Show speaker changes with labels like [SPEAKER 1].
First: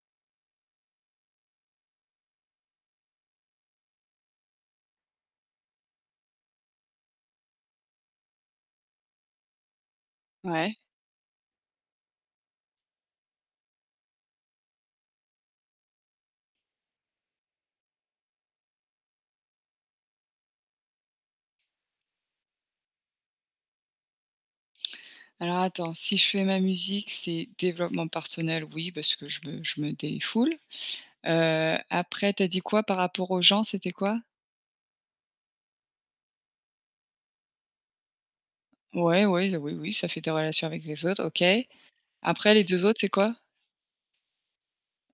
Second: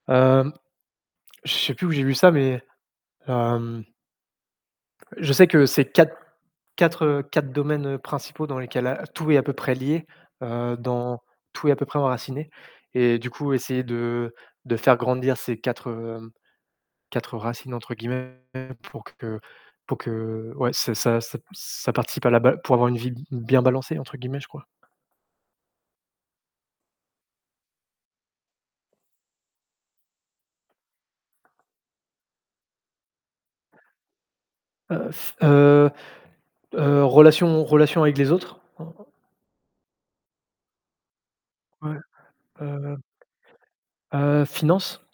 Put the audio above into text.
[SPEAKER 1] Hem, je sais plus où j'ai vu ça, mais hem Je sais que c'est 4 4, heu, 4 domaines principaux dans lesquels a tout est à peu près lié,
[SPEAKER 2] Ouais.
[SPEAKER 1] heu, dans tout est à peu près enraciné et du coup, essayer de de faire grandir ces 4, hem, 4 «racines», entre guillemets pour que pour que ouais, ça ça ça ça participe à la ba pour avoir une vie b bien «balancée» entre guillemets, je crois.
[SPEAKER 2] Alors attends, si je fais ma musique, c'est développement personnel, oui, parce que je me je me défoule. Heu, après tu as dit quoi par rapport aux gens, c'était quoi?
[SPEAKER 1] Heu, f heu, heu, relation relation avec les autres
[SPEAKER 2] Ouais, ouais, oui, oui ça fait des relations avec les autres, OK.
[SPEAKER 1] Ouais,
[SPEAKER 2] Après les 2
[SPEAKER 1] heu
[SPEAKER 2] autres, c'est quoi?
[SPEAKER 1] heu, finance.